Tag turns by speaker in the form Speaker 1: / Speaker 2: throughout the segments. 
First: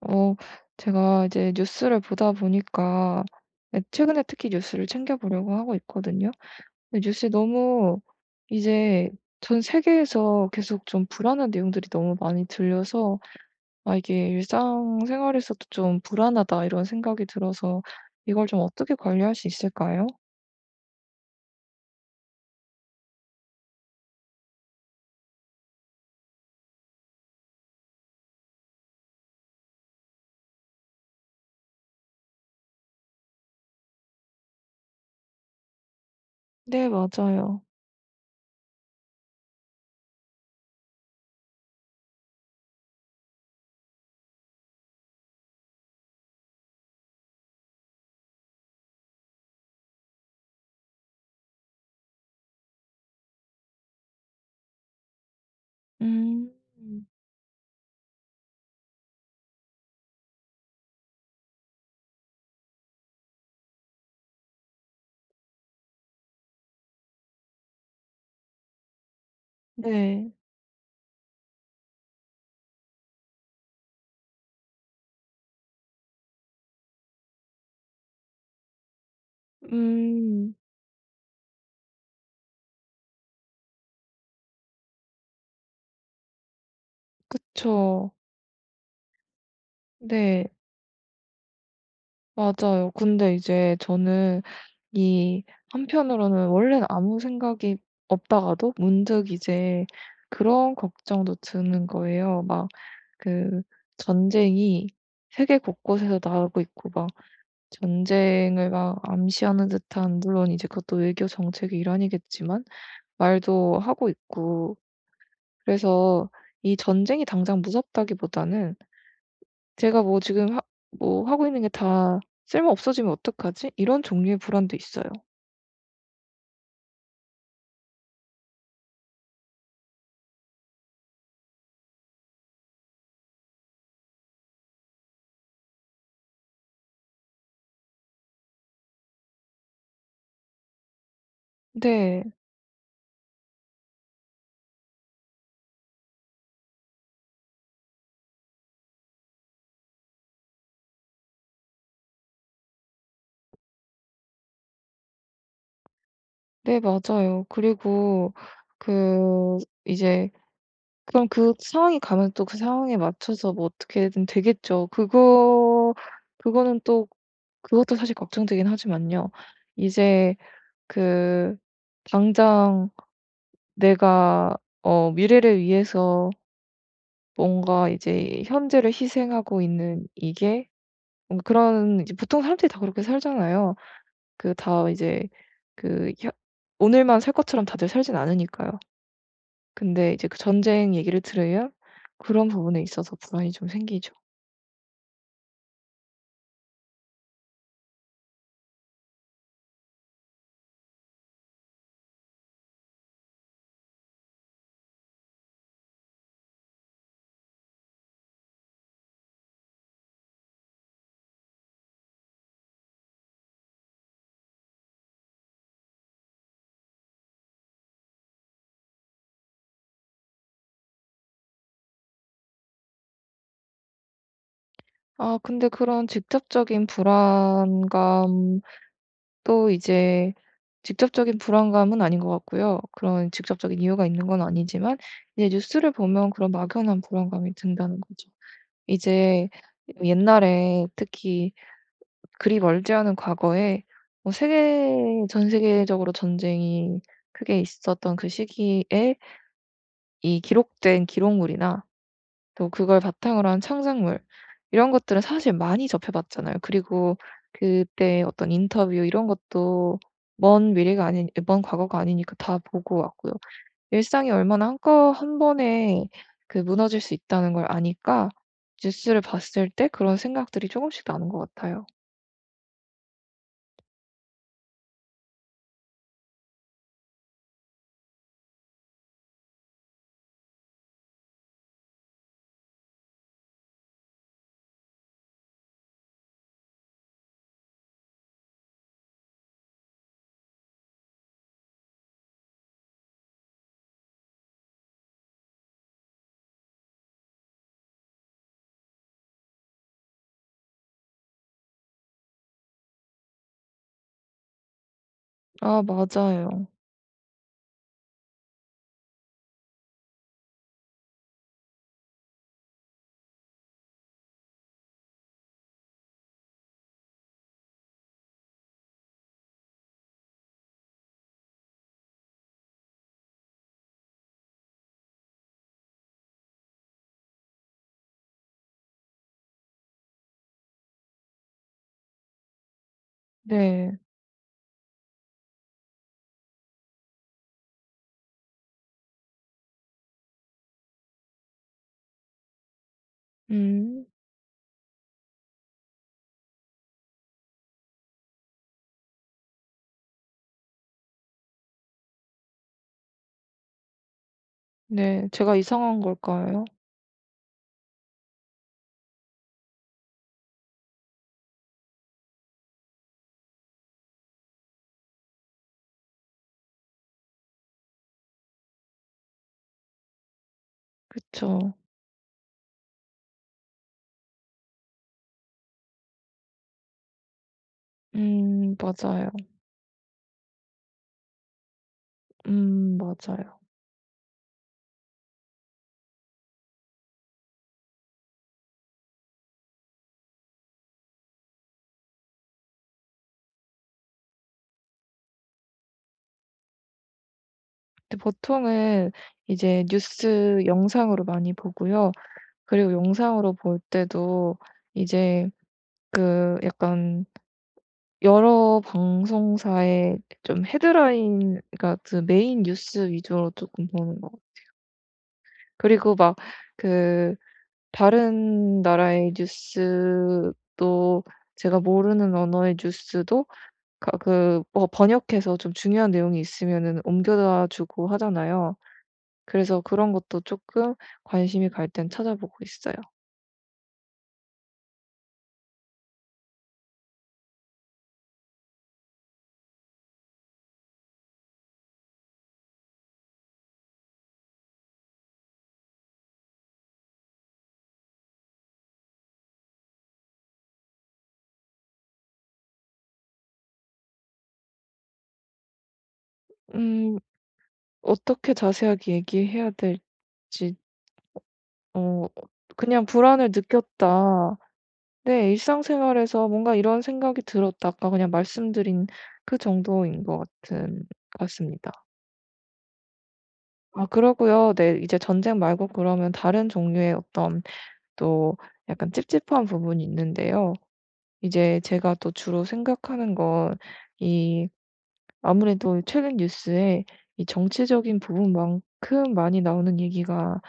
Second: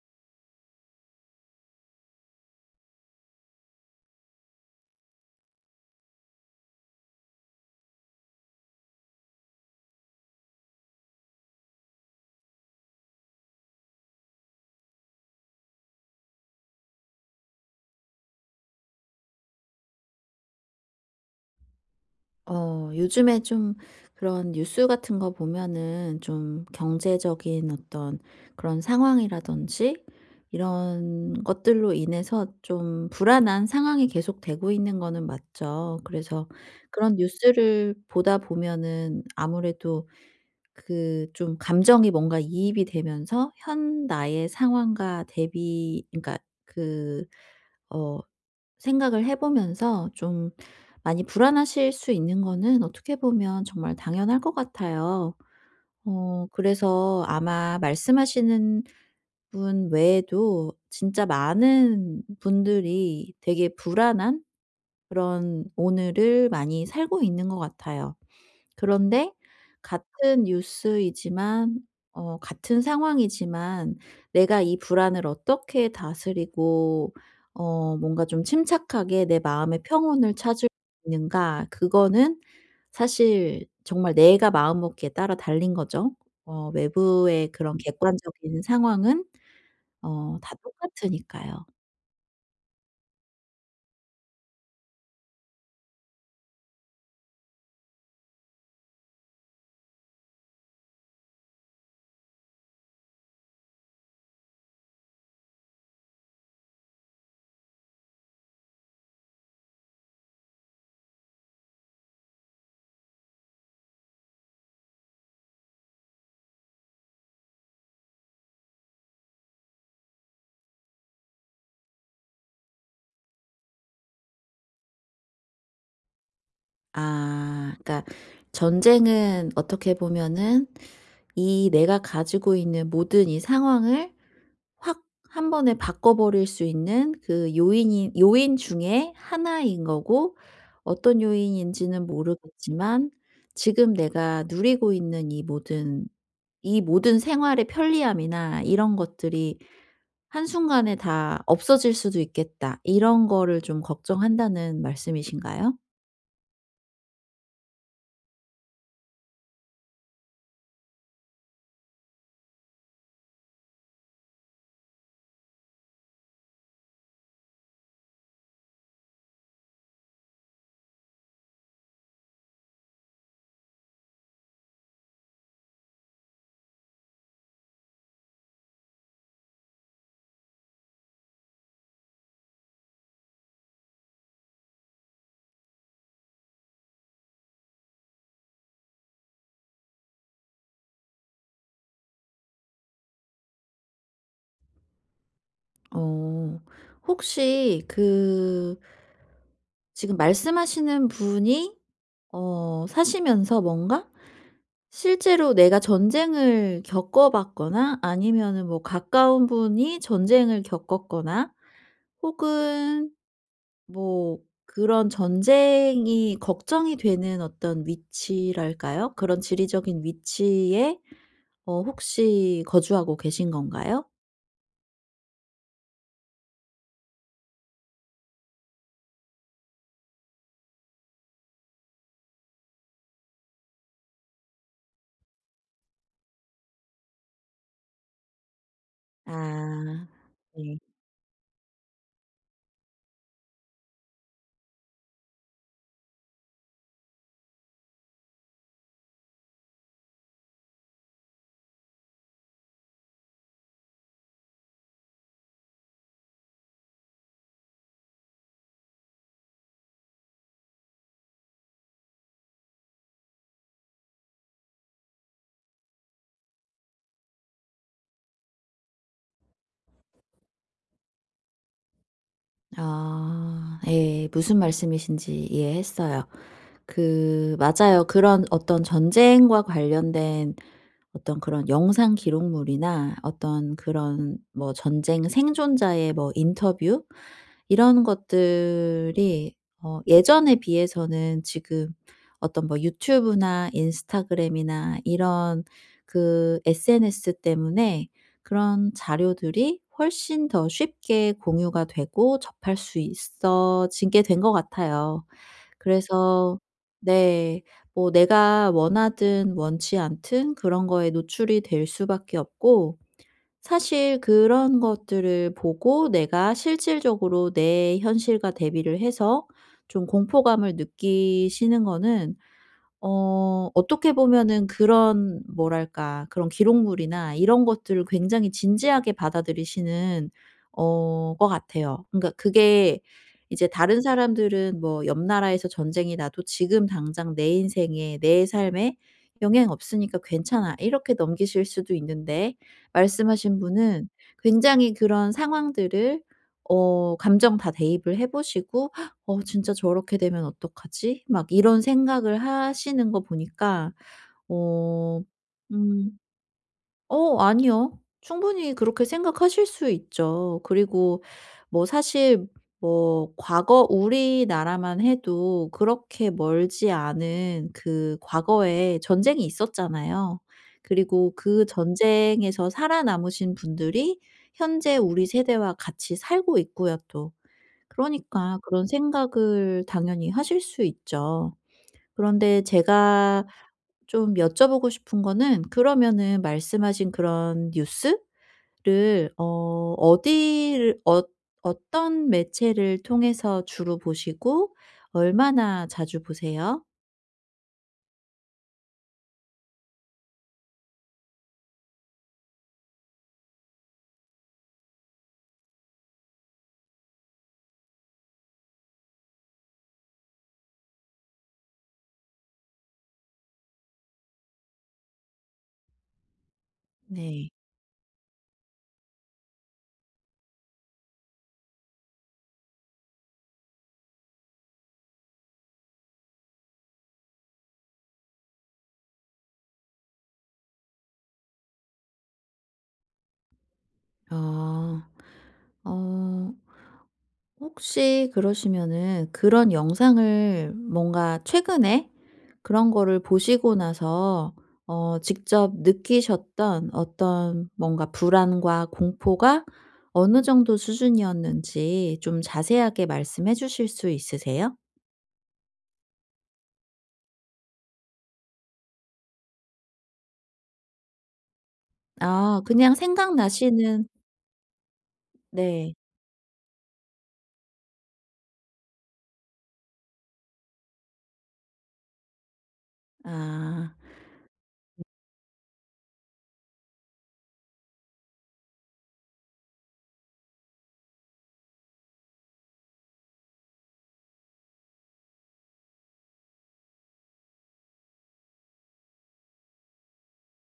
Speaker 1: 어, 제가 이제 뉴스를 보다 보니까, 예, 최근에 특히 뉴스를 챙겨보려고 하고 있거든요. 근데 뉴스에 너무 이제 전 세계에서 계속 좀 불안한 내용들이 너무 많이 들려서, 아, 이게 일상생활에서도 좀 불안하다 이런 생각이 들어서, 이걸 좀 어떻게 관리할 수 있을까요?
Speaker 2: 요즘에 좀 그런 뉴스 같은 거 보면은 좀 경제적인 어떤 그런 상황이라든지 이런 것들로 인해서 좀 불안한 상황이 계속되고 있는 거는 맞죠. 그래서
Speaker 1: 네,
Speaker 2: 그런
Speaker 1: 맞아요.
Speaker 2: 뉴스를 보다 보면은 아무래도 그 좀 감정이 뭔가 이입이 되면서 현 나의 상황과 대비, 그러니까 그, 어, 생각을 해 보면서 좀 많이 불안하실 수 있는 거는 어떻게 보면 정말 당연할 것 같아요.
Speaker 1: 음.
Speaker 2: 그래서 아마 말씀하시는 분 외에도 진짜 많은 분들이 되게 불안한 그런 오늘을 많이 살고 있는 것 같아요. 그런데
Speaker 1: 네.
Speaker 2: 같은 뉴스이지만 같은 상황이지만, 내가 이 불안을 어떻게 다스리고 뭔가 좀 침착하게 내 마음의 평온을
Speaker 1: 음.
Speaker 2: 찾을 수 있는가, 그거는 사실 정말 내가 마음먹기에 따라 달린 거죠. 외부의 그런
Speaker 1: 그쵸.
Speaker 2: 객관적인 상황은
Speaker 1: 네,
Speaker 2: 다 똑같으니까요.
Speaker 1: 맞아요. 근데 이제 저는, 이 한편으로는 원래는 아무 생각이 없다가도 문득 이제 그런 걱정도 드는 거예요. 막 그 전쟁이 세계 곳곳에서 나오고 있고, 막 전쟁을 막 암시하는 듯한, 물론 이제 그것도 외교 정책의 일환이겠지만, 말도 하고 있고. 그래서 이 전쟁이 당장 무섭다기보다는 제가 뭐 지금 하 뭐 하고 있는 게 다 쓸모 없어지면 어떡하지? 이런 종류의 불안도 있어요.
Speaker 2: 아, 그러니까 전쟁은 어떻게 보면은 이 내가 가지고 있는 모든 이 상황을 확 한 번에 바꿔 버릴 수 있는 그 요인 중에 하나인 거고, 어떤 요인인지는
Speaker 1: 네.
Speaker 2: 모르겠지만 지금 내가 누리고 있는 이 모든 생활의 편리함이나 이런 것들이 '한순간에 다 없어질 수도 있겠다.' 이런 거를 좀 걱정한다는 말씀이신가요?
Speaker 1: 네, 맞아요. 그리고 그 이제 그럼 그 상황이 가면 또 그 상황에 맞춰서 뭐 어떻게든 되겠죠. 그거는 또 그것도 사실 걱정되긴 하지만요. 이제 그 당장 내가 미래를 위해서 뭔가 이제 현재를 희생하고 있는 이게, 뭔가 그런 이제, 보통 사람들이 다 그렇게 살잖아요. 그 다 이제 그 혀 오늘만 살 것처럼 다들 살진 않으니까요. 근데 이제 그 전쟁 얘기를 들으면 그런 부분에 있어서 불안이 좀 생기죠.
Speaker 2: 어. 혹시 그, 지금 말씀하시는 분이 사시면서 뭔가 실제로 내가 전쟁을 겪어 봤거나 아니면은 뭐 가까운 분이 전쟁을 겪었거나, 혹은 뭐 그런 전쟁이 걱정이 되는 어떤 위치랄까요, 그런 지리적인 위치에 혹시 거주하고 계신 건가요?
Speaker 1: 아 근데 그런 직접적인 불안감도 이제, 직접적인 불안감은 아닌 것 같고요. 그런 직접적인 이유가 있는 건 아니지만 이제 뉴스를 보면 그런 막연한 불안감이 든다는 거죠. 이제
Speaker 2: 아. 네.
Speaker 1: 옛날에 특히, 그리 멀지 않은 과거에 뭐 세계 전 세계적으로 전쟁이 크게 있었던 그 시기에 이 기록된 기록물이나, 또 그걸 바탕으로 한 창작물, 이런 것들은 사실 많이 접해봤잖아요. 그리고 그때 어떤 인터뷰 이런 것도, 먼 미래가 아닌, 먼 과거가 아니니까 다 보고 왔고요. 일상이 얼마나 한꺼 한 번에 그 무너질 수 있다는 걸 아니까, 뉴스를 봤을 때 그런 생각들이 조금씩 나는 것 같아요.
Speaker 2: 아. 예. 무슨 말씀이신지 이해했어요. 그 맞아요. 그런 어떤 전쟁과 관련된 어떤 그런 영상 기록물이나 어떤 그런 뭐 전쟁 생존자의 뭐 인터뷰, 이런 것들이 예전에 비해서는 지금 어떤 뭐 유튜브나 인스타그램이나 이런 그 SNS 때문에 그런 자료들이 훨씬 더 쉽게 공유가 되고 접할 수 있어지게 된 것 같아요.
Speaker 1: 아
Speaker 2: 그래서,
Speaker 1: 맞아요.
Speaker 2: 네, 뭐 내가 원하든 원치 않든 그런 거에 노출이 될 수밖에 없고, 사실 그런 것들을 보고 내가 실질적으로 내 현실과 대비를 해서 좀 공포감을 느끼시는 거는 어떻게 보면은 그런 뭐랄까 그런 기록물이나 이런 것들을 굉장히 진지하게 받아들이시는 어 것 같아요. 그러니까 그게 이제
Speaker 1: 네.
Speaker 2: 다른 사람들은 뭐 옆 나라에서 전쟁이 나도 지금 당장 내 인생에 내 삶에 영향 없으니까 괜찮아, 이렇게 넘기실 수도 있는데, 말씀하신
Speaker 1: 음.
Speaker 2: 분은 굉장히 그런 상황들을 감정 다 대입을 해 보시고 진짜 저렇게 되면 어떡하지?' 막 이런 생각을 하시는 거 보니까. 어
Speaker 1: 네. 제가 이상한
Speaker 2: 음
Speaker 1: 걸까요?
Speaker 2: 아니요, 충분히 그렇게 생각하실 수 있죠. 그리고 뭐 사실, 뭐 과거 우리나라만 해도 그렇게 멀지 않은 그 과거에 전쟁이 있었잖아요. 그리고 그
Speaker 1: 그쵸.
Speaker 2: 전쟁에서 살아남으신 분들이 현재 우리 세대와 같이 살고 있고요, 또. 그러니까 그런
Speaker 1: 맞아요.
Speaker 2: 생각을 당연히 하실 수 있죠. 그런데 제가
Speaker 1: 맞아요.
Speaker 2: 좀 여쭤보고 싶은 거는, 그러면은 말씀하신 그런 뉴스를 어 어디를, 어떤 매체를 통해서 주로 보시고 얼마나 자주 보세요?
Speaker 1: 근데 보통은 이제 뉴스 영상으로 많이 보고요. 그리고 영상으로 볼 때도 이제, 그 약간 여러 방송사의 좀 헤드라인, 그러니까 그 메인 뉴스 위주로 조금 보는 것 같아요. 그리고 막 그
Speaker 2: 네.
Speaker 1: 다른 나라의 뉴스도, 제가 모르는 언어의 뉴스도 가 그 뭐 번역해서 좀 중요한 내용이 있으면은 옮겨다 주고 하잖아요. 그래서 그런 것도 조금 관심이 갈 땐 찾아보고 있어요.
Speaker 2: 아. 어. 혹시 그러시면은 그런 영상을 뭔가 최근에 그런 거를 보시고 나서 직접 느끼셨던 어떤 뭔가 불안과 공포가 어느 정도 수준이었는지 좀 자세하게 말씀해 주실 수 있으세요?
Speaker 1: 음 어떻게 자세하게 얘기해야 될지. 어
Speaker 2: 아, 그냥
Speaker 1: 그냥 "불안을
Speaker 2: 생각나시는.
Speaker 1: 느꼈다. 내
Speaker 2: 네.
Speaker 1: 일상생활에서 뭔가 이런 생각이 들었다." 아까 그냥 말씀드린 그 정도인 것 같은 같습니다.
Speaker 2: 아.
Speaker 1: 아 그러고요. 네 이제 전쟁 말고 그러면 다른 종류의 어떤, 또 약간 찝찝한 부분이 있는데요. 이제 제가 또 주로 생각하는 건이, 아무래도 최근 뉴스에 이 정치적인 부분만큼 많이 나오는 얘기가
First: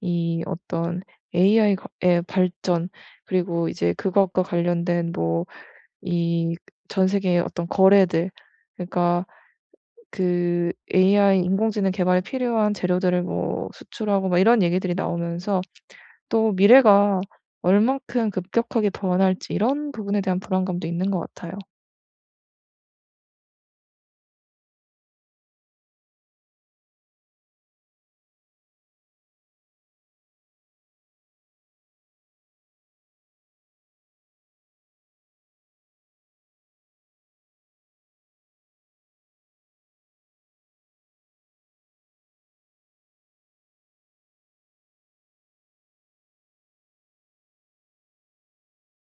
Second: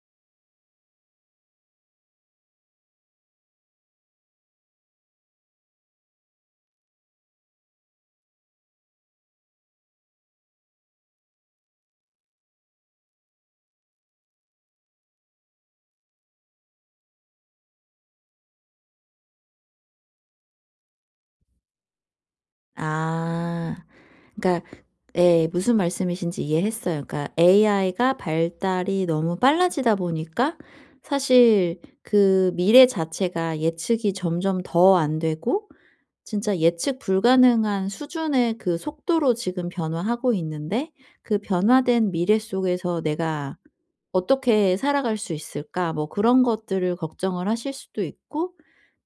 Speaker 1: 이 어떤 AI 의 발전, 그리고 이제 그것과 관련된 뭐 이 전 세계의 어떤 거래들, 그러니까 그 AI 인공지능 개발에 필요한 재료들을 뭐 수출하고 막 이런 얘기들이 나오면서, 또 미래가 얼만큼 급격하게 변할지 이런 부분에 대한 불안감도 있는 것 같아요.
Speaker 2: 아. 그러니까, 예, 무슨 말씀이신지 이해했어요. 그러니까 AI가 발달이 너무 빨라지다 보니까 사실 그 미래 자체가 예측이 점점 더 안 되고 진짜 예측 불가능한 수준의 그 속도로 지금 변화하고 있는데, 그 변화된 미래 속에서 내가 '어떻게 살아갈 수 있을까?' 뭐 그런 것들을 걱정을 하실 수도 있고,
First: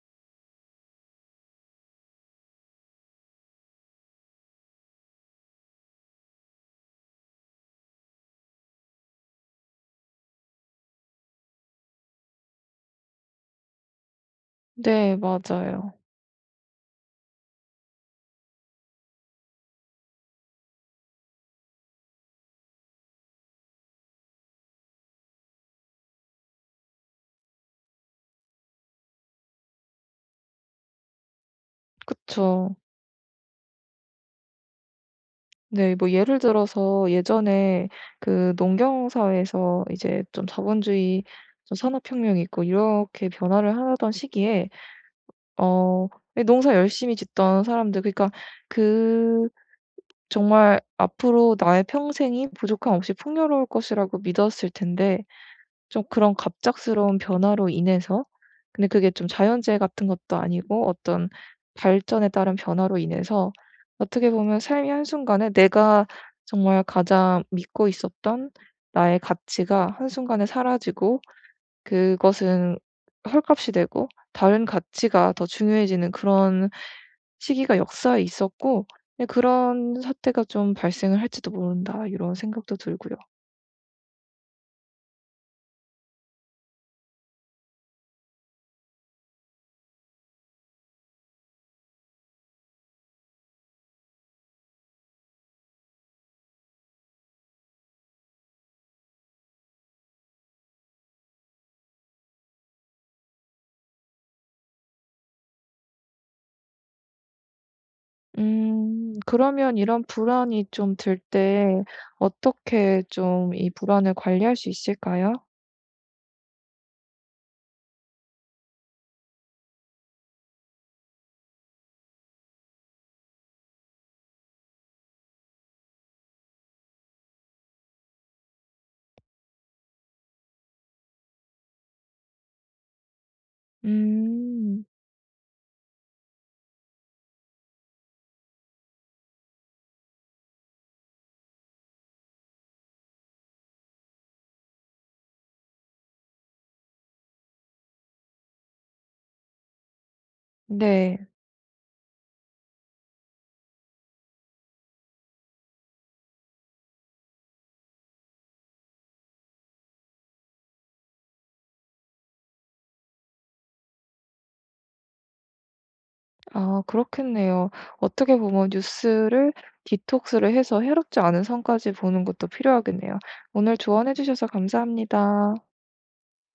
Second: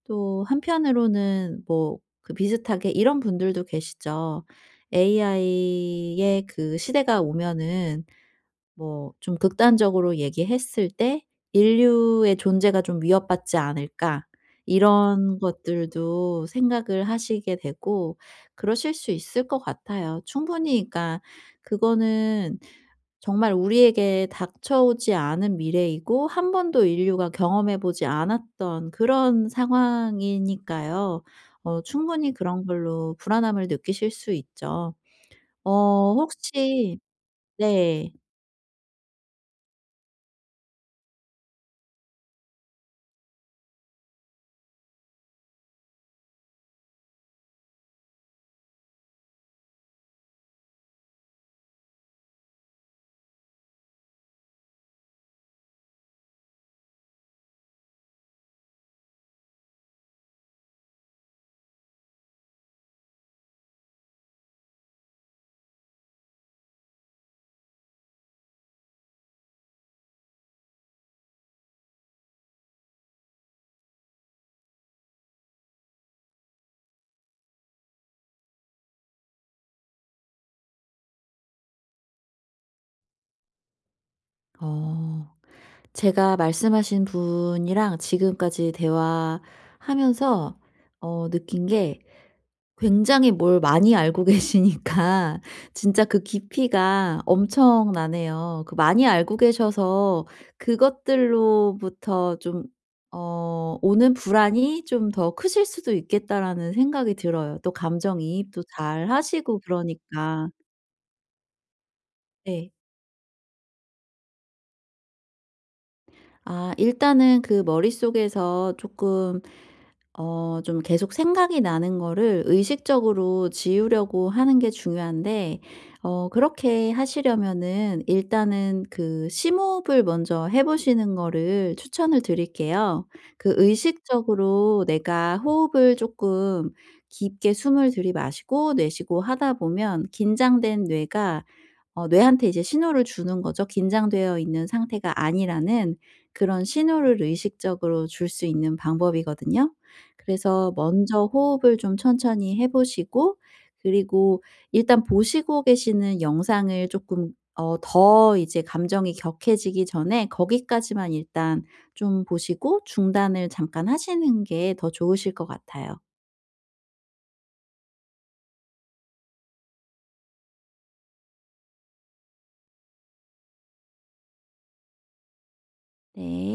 Speaker 2: 또 한편으로는 뭐 그 비슷하게 이런 분들도 계시죠. AI의 그 시대가 오면은 뭐 좀 극단적으로 얘기했을 때 '인류의 존재가 좀 위협받지 않을까?'
Speaker 1: 네,
Speaker 2: 이런
Speaker 1: 맞아요.
Speaker 2: 것들도 생각을 하시게 되고 그러실 수 있을 것 같아요. 충분히, 그러니까 그거는 정말 우리에게 닥쳐오지 않은 미래이고 한 번도 인류가 경험해 보지 않았던 그런 상황이니까요. 충분히 그런
Speaker 1: 그쵸.
Speaker 2: 걸로 불안함을 느끼실 수 있죠.
Speaker 1: 네. 뭐 예를
Speaker 2: 혹시.
Speaker 1: 들어서 예전에
Speaker 2: 네.
Speaker 1: 그 농경 사회에서 이제 좀 자본주의, 좀 산업혁명이 있고 이렇게 변화를 하던 시기에, 어 예, 농사 열심히 짓던 사람들, 그러니까 그 정말 앞으로 나의 평생이 부족함 없이 풍요로울 것이라고 믿었을 텐데, 좀 그런 갑작스러운 변화로 인해서, 근데 그게 좀 자연재해 같은 것도 아니고 어떤 발전에 따른 변화로 인해서 어떻게 보면 삶이 한순간에, 내가 정말 가장 믿고 있었던 나의 가치가 한순간에 사라지고 그것은 헐값이 되고 다른 가치가 더 중요해지는 그런 시기가 역사에 있었고, 근데 그런 사태가 좀 발생을 할지도 모른다 이런 생각도 들고요.
Speaker 2: 어 제가 말씀하신 분이랑 지금까지 대화하면서 느낀 게, 굉장히 뭘 많이 알고 계시니까 진짜 그 깊이가 엄청나네요. 그 많이 알고 계셔서 그것들로부터 좀 오는 불안이 좀 더 크실 수도 있겠다라는 생각이 들어요. 또 감정이입도
Speaker 1: 음.
Speaker 2: 잘하시고,
Speaker 1: 그러면 이런
Speaker 2: 그러니까.
Speaker 1: 불안이 좀 들 때
Speaker 2: 네.
Speaker 1: 어떻게 좀 이 불안을 관리할 수 있을까요?
Speaker 2: 아, 일단은 그 머릿속에서 조금 좀 계속 생각이 나는 거를 의식적으로 지우려고 하는 게 중요한데, 그렇게 하시려면은 일단은 그 심호흡을 먼저 해 보시는 거를 추천을 드릴게요. 그 의식적으로
Speaker 1: 음.
Speaker 2: 내가 호흡을 조금 깊게 숨을 들이마시고 내쉬고 하다 보면 긴장된 뇌가, 뇌한테 이제 신호를 주는 거죠. 긴장되어 있는 상태가 아니라는 그런 신호를 의식적으로 줄 수 있는 방법이거든요. 그래서 먼저
Speaker 1: 네.
Speaker 2: 호흡을 좀 천천히 해 보시고, 그리고 일단 보시고 계시는 영상을 조금, 더 이제 감정이 격해지기 전에 거기까지만 일단 좀 보시고 중단을 잠깐 하시는 게 더 좋으실 것 같아요.
Speaker 1: 아 그렇겠네요. 어떻게 보면 뉴스를 디톡스를 해서 해롭지 않은 선까지 보는 것도 필요하겠네요. 오늘 조언해 주셔서 감사합니다.
Speaker 2: 네.